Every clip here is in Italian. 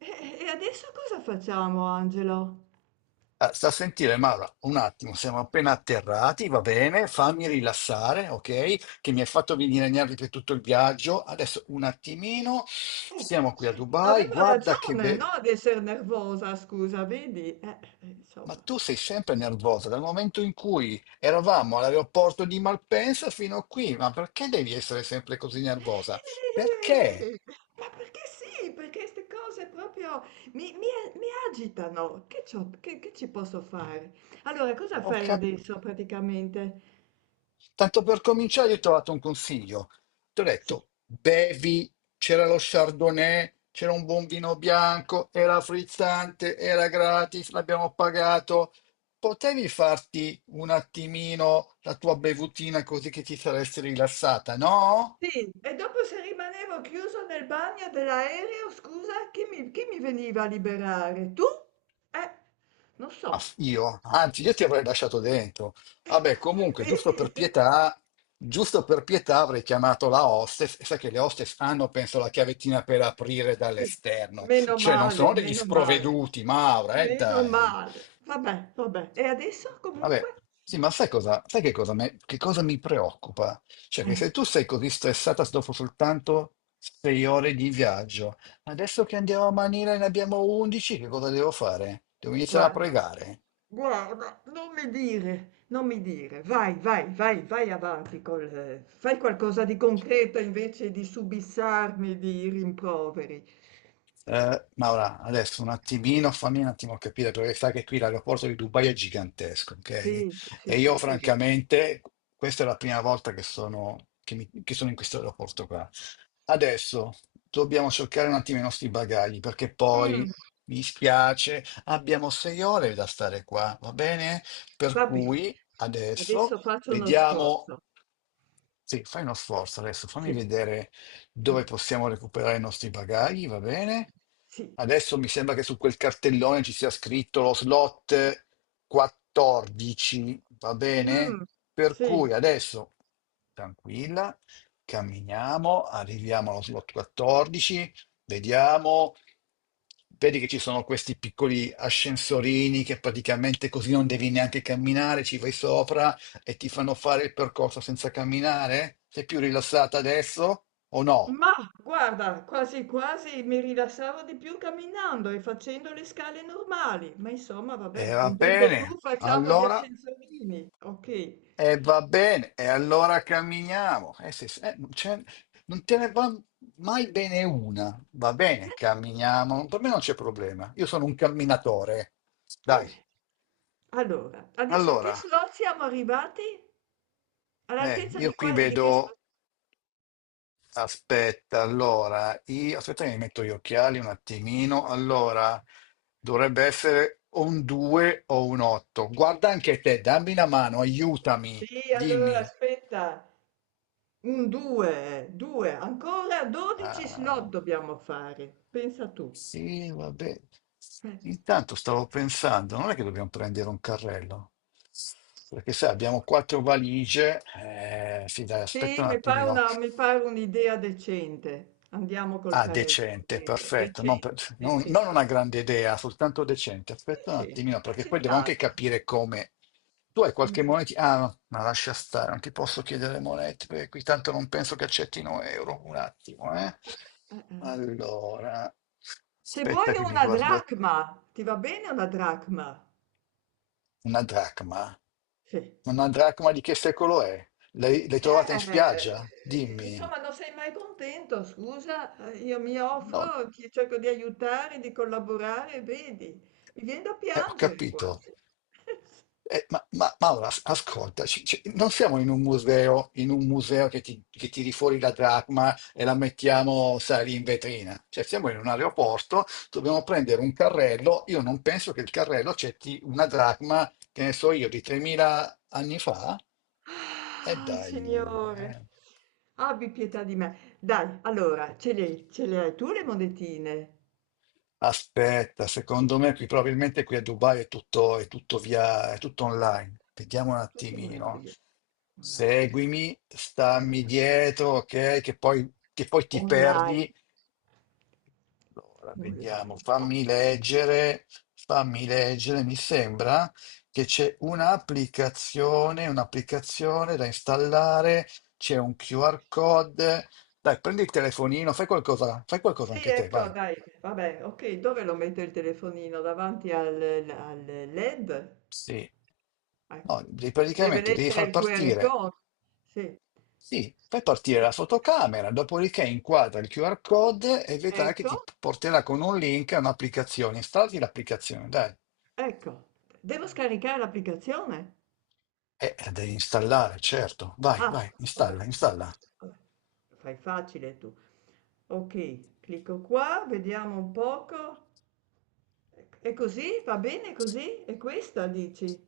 E e adesso cosa facciamo, Angelo? Ah, sta a sentire, Maura, un attimo, siamo appena atterrati, va bene, fammi rilassare, ok? Che mi hai fatto venire nervi per tutto il viaggio. Adesso un attimino, siamo qui a Dubai, Avevo guarda che ragione, bello. no, di essere nervosa, scusa, vedi? Ma Insomma. tu sei sempre nervosa dal momento in cui eravamo all'aeroporto di Malpensa fino a qui, ma perché devi essere sempre così nervosa? Perché? Eh, Ma perché sì? Perché queste cose proprio mi, mi- mi agitano. Che ci posso fare? Allora, cosa Ho fai capito. adesso praticamente? Tanto per cominciare, io ti ho dato un consiglio. Ti ho Sì. detto, bevi, c'era lo Chardonnay, c'era un buon vino bianco, era frizzante, era gratis, l'abbiamo pagato. Potevi farti un attimino la tua bevutina così che ti saresti rilassata, no? Sì, e dopo se rimanevo chiuso nel bagno dell'aereo, scusa, chi mi veniva a liberare? Tu? Eh, non so. Io? Anzi, io ti avrei lasciato dentro. Vabbè, Come comunque, giusto vedi? per pietà, giusto per pietà avrei chiamato la hostess, e sai che le hostess hanno, penso, la chiavettina per aprire Sì. dall'esterno. Meno Cioè, non sono male, degli meno male, sprovveduti, Maura, meno dai. male. Vabbè, vabbè. E adesso Vabbè, comunque? sì, ma sai cosa, sai che cosa, che cosa mi preoccupa? Cioè, che Eh, se tu sei così stressata dopo soltanto 6 ore di viaggio, adesso che andiamo a Manila e ne abbiamo 11, che cosa devo fare? Devo iniziare a guarda, pregare. guarda, non mi dire, non mi dire. Vai, vai, vai, vai avanti col... Fai qualcosa di concreto invece di subissarmi di rimproveri. Maura, adesso un attimino, fammi un attimo capire, perché sai che qui l'aeroporto di Dubai è gigantesco, ok? Sì, sì, E sì, io questo è vero. francamente, questa è la prima volta che sono in questo aeroporto qua. Adesso dobbiamo cercare un attimo i nostri bagagli, perché poi, Mm, mi spiace, abbiamo 6 ore da stare qua, va bene? Per va bene. cui Adesso adesso faccio uno vediamo. sforzo. Sì, fai uno sforzo adesso, fammi Sì. vedere Mm. dove possiamo recuperare i nostri bagagli, va bene? Sì, Adesso mi sembra che su quel cartellone ci sia scritto lo slot 14, va bene? mh, Per sì, cui adesso, tranquilla, camminiamo, arriviamo allo slot 14, vediamo, vedi che ci sono questi piccoli ascensorini che praticamente così non devi neanche camminare, ci vai sopra e ti fanno fare il percorso senza camminare? Sei più rilassata adesso o no? ma guarda, quasi quasi mi rilassavo di più camminando e facendo le scale normali, ma insomma va E bene, va contento tu, bene, facciamo gli allora ascensorini, ok. E va bene, e allora camminiamo. Non te ne va mai bene una. Va bene, camminiamo. Per me non c'è problema. Io sono un camminatore. Dai, Vabbè. Allora, adesso a che allora, slot siamo arrivati? All'altezza di, io qui qua, di che vedo. slot? Aspetta, allora, aspetta che mi metto gli occhiali un attimino. Allora, dovrebbe essere o un 2 o un 8. Guarda anche te, dammi una mano, aiutami, Sì, allora dimmi. aspetta, un 2, 2, ancora 12 slot Ah, dobbiamo fare, pensa tu. sì, vabbè. Eh. Intanto stavo pensando, non è che dobbiamo prendere un carrello, perché sai, abbiamo quattro valigie, sì, dai, aspetta Sì, un attimino. Mi pare un'idea decente. Andiamo col Ah, Carello, decente, meglio. perfetto. Non, per- Decente, non- Non decente, una grande idea, soltanto decente. Aspetta un sì. attimino, Decente, perché poi devo anche accettabile. capire come. Tu hai Come qualche si... moneta? Ah, no, ma lascia stare, non ti posso chiedere monete, perché qui tanto non penso che accettino euro. Un attimo, eh. Eh, eh. Allora, Se vuoi aspetta che mi una guardo dracma, ti va bene una dracma? una dracma. Sì. Una dracma di che secolo è? L'hai trovata in spiaggia? Dimmi. Insomma, non sei mai contento, scusa. Io mi No, offro, ti cerco di aiutare, di collaborare, vedi, mi viene da ho piangere capito. quasi. Ma Maura, ascolta, non siamo in un museo che tiri fuori la dracma e la mettiamo, sai, lì in vetrina. Cioè, siamo in un aeroporto, dobbiamo prendere un carrello. Io non penso che il carrello accetti una dracma, che ne so io, di 3.000 anni fa. E Ah, dai, Signore, eh. abbi pietà di me. Dai, allora, ce le hai tu le monetine? Aspetta, secondo me qui probabilmente qui a Dubai è tutto via, è tutto online. Vediamo un Tutto online, attimino. vedi? Online, Seguimi, stammi online, dietro, ok? Che poi ti online, perdi. Allora, vediamo, online. Oh, fammi leggere. Mi sembra che c'è un'applicazione da installare, c'è un QR code. Dai, prendi il telefonino, fai qualcosa sì, anche te, ecco, vai. dai, vabbè, ok, dove lo metto il telefonino? Al LED? Sì. Ecco. No, Deve praticamente devi leggere far il QR partire, code. Sì. sì, fai partire Sì. la fotocamera, dopodiché inquadra il QR code e vedrai che Ecco, ti porterà con un link a un'applicazione. Installati l'applicazione, dai. ecco. Devo scaricare l'applicazione? La devi installare, certo. Vai, Ah, vai, vabbè, installa, vabbè, installa. vabbè. Lo fai facile tu. Ok, clicco qua, vediamo un poco. E così? Va bene così? E questa dici?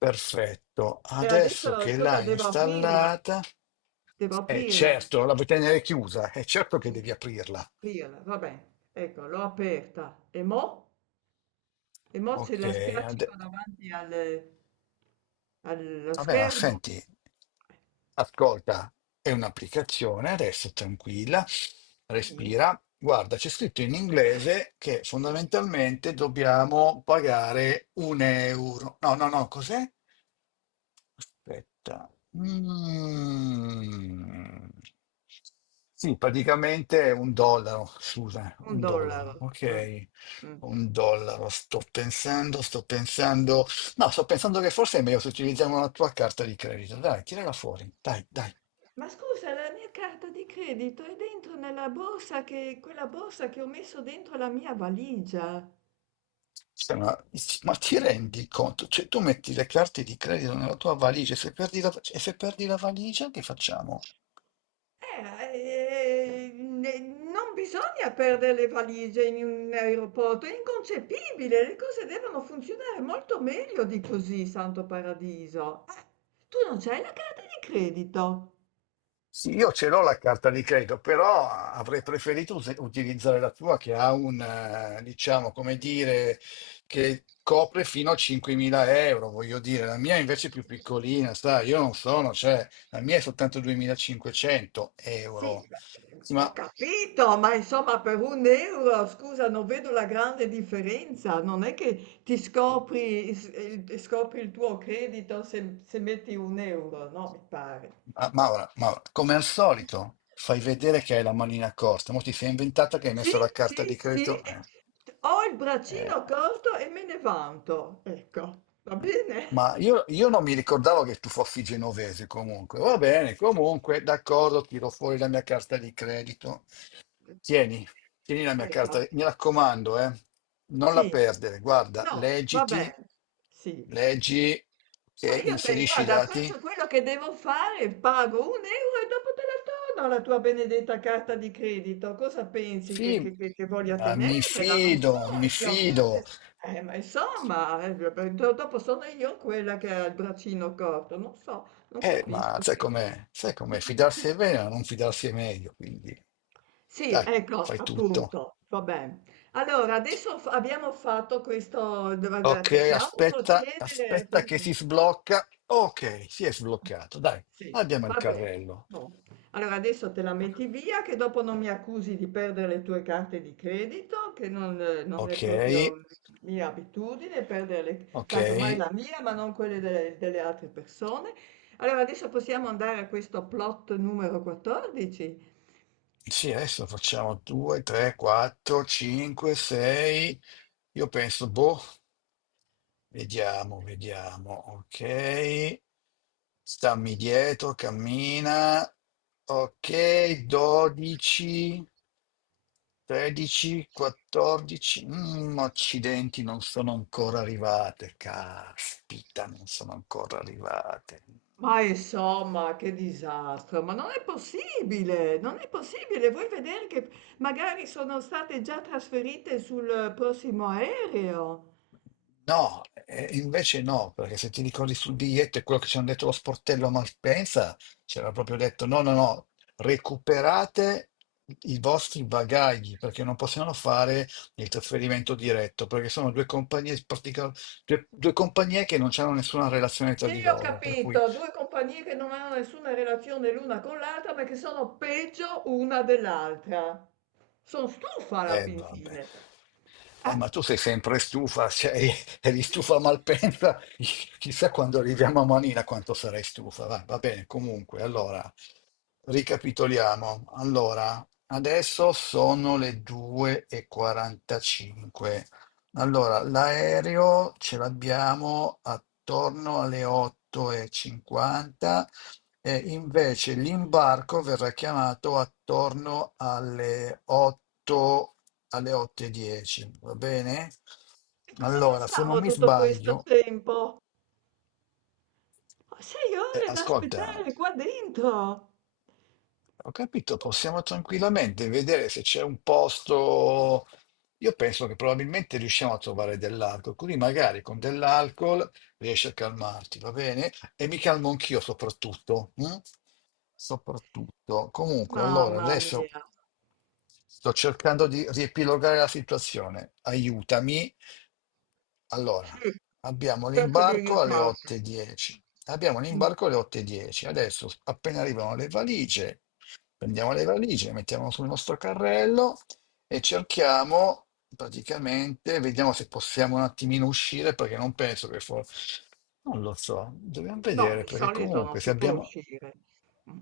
Perfetto. E adesso Adesso che cosa l'hai devo aprirla? installata, Devo è aprirla. certo, la vuoi tenere chiusa, è certo che devi aprirla. Aprirla, vabbè. Ecco, l'ho aperta. E mo? E mo ce Ok, la spiaccico ade- davanti al- allo vabbè, ma schermo. senti, ascolta, è un'applicazione, adesso tranquilla, Sì. respira. Guarda, c'è scritto in inglese che Sì, fondamentalmente dobbiamo pagare un euro. No, no, no, cos'è? Aspetta. Mm. Sì, praticamente è un dollaro, scusa, un un dollaro. dollaro, Mm, ok. mm. Un dollaro, sto pensando. No, sto pensando che forse è meglio se utilizziamo la tua carta di credito. Dai, tirala fuori, dai, dai. Ma scusa, la mia carta di credito è dentro nella borsa, che, quella borsa che ho messo dentro la mia valigia. Cioè, Ma ti rendi conto? Cioè, tu metti le carte di credito nella tua valigia, e se perdi la valigia, che facciamo? Non bisogna perdere le valigie in un aeroporto, è inconcepibile, le cose devono funzionare molto meglio di così, santo paradiso. Tu non c'hai la carta di credito? Sì, io ce l'ho la carta di credito, però avrei preferito utilizzare la tua che ha un, diciamo, come dire, che copre fino a 5.000 euro, voglio dire. La mia invece è più piccolina, sai, io non sono, cioè, la mia è soltanto 2.500 Sì, euro. beh, Sì, ho capito, ma insomma per un euro, scusa, non vedo la grande differenza. Non è che ti scopri, s- il- scopri il tuo credito se, se metti un euro, no? Mi pare. Maura, Maura, come al solito, fai vedere che hai la manina corta, ma ti sei inventata che hai Sì, messo la carta sì, di sì, credito? Ho il Eh. braccino corto e me ne vanto. Ecco, va bene? Ma io non mi ricordavo che tu fossi genovese comunque. Va bene, comunque, d'accordo, tiro fuori la mia carta di credito. Tieni, tieni la mia Ecco, carta, mi raccomando, eh. Non la sì. perdere, guarda, No, va bene. Sì. leggi, Ma che io te, inserisci i guarda, dati. faccio quello che devo fare, pago un euro e dopo te la torno la tua benedetta carta di credito. Cosa pensi, Sì, che voglia ma mi tenermela? Non so fido, mi io. fido. Quante... ma insomma, beh, dopo sono io quella che ha il braccino corto. Non so, non Ma capisco sai queste cose. com'è? Sai com'è? Fidarsi è bene, ma non fidarsi è meglio, quindi Sì, dai, ecco, fai tutto. appunto, va bene. Allora, adesso abbiamo fatto questo, Ok, possiamo aspetta, procedere? aspetta che si sblocca. Ok, si è sbloccato. Dai, Sì, abbiamo il vabbè. carrello. No. Allora adesso te la metti via, che dopo non mi accusi di perdere le tue carte di credito, che non, non è Ok, proprio mia abitudine perdere le, ok. casomai la mia, ma non quelle delle, delle altre persone. Allora adesso possiamo andare a questo plot numero 14. Sì, adesso facciamo 2, 3, 4, 5, 6. Io penso, boh, vediamo, vediamo. Ok. Stammi dietro, cammina. Ok, 12, 13, 14. Accidenti, non sono ancora arrivate. Caspita, non sono ancora arrivate. Ma insomma, che disastro, ma non è possibile, non è possibile. Vuoi vedere che magari sono state già trasferite sul prossimo aereo? No, invece no, perché se ti ricordi sul biglietto e quello che ci hanno detto lo sportello a Malpensa, c'era proprio detto no, no, no, recuperate i vostri bagagli perché non possiamo fare il trasferimento diretto, perché sono due compagnie, due compagnie che non hanno nessuna relazione tra Sì, di ho loro, per cui, capito, 2 compagnie che non hanno nessuna relazione l'una con l'altra, ma che sono peggio una dell'altra. Sono stufa alla fin vabbè. fine. Eh, Ma tu sei sempre stufa, eri stufa a Malpensa, chissà quando arriviamo a Manila quanto sarai stufa. Va bene, comunque, allora, ricapitoliamo. Allora, adesso sono le 2:45. Allora, l'aereo ce l'abbiamo attorno alle 8:50 e invece l'imbarco verrà chiamato attorno alle 8, alle 8 e 10, va bene? e cosa Allora, se non facciamo mi tutto questo sbaglio, tempo? 6 ore da ascolta, aspettare qua dentro. ho capito, possiamo tranquillamente vedere se c'è un posto. Io penso che probabilmente riusciamo a trovare dell'alcol, quindi magari con dell'alcol riesci a calmarti, va bene? E mi calmo anch'io soprattutto. Mm? Soprattutto. Comunque, allora, Mamma adesso mia. sto cercando di riepilogare la situazione. Aiutami Sì, allora, abbiamo cerco di l'imbarco alle aiutarti. 8:10. Abbiamo Mm. l'imbarco alle 8:10. Adesso, appena arrivano le valigie, prendiamo le valigie, le mettiamo sul nostro carrello e cerchiamo, praticamente, vediamo se possiamo un attimino uscire, perché non penso che forse. Non lo so, dobbiamo No, vedere, di perché solito non comunque se si può abbiamo. uscire. Mm.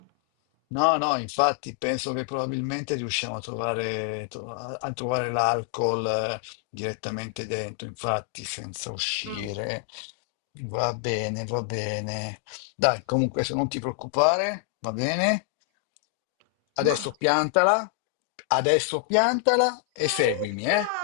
No, no, infatti penso che probabilmente riusciamo a trovare, a trovare l'alcol direttamente dentro, infatti senza Mm. uscire. Va bene, va bene. Dai, comunque se non ti preoccupare, va bene. Ma Adesso piantala, adesso piantala e Ma seguimi, uffa! eh?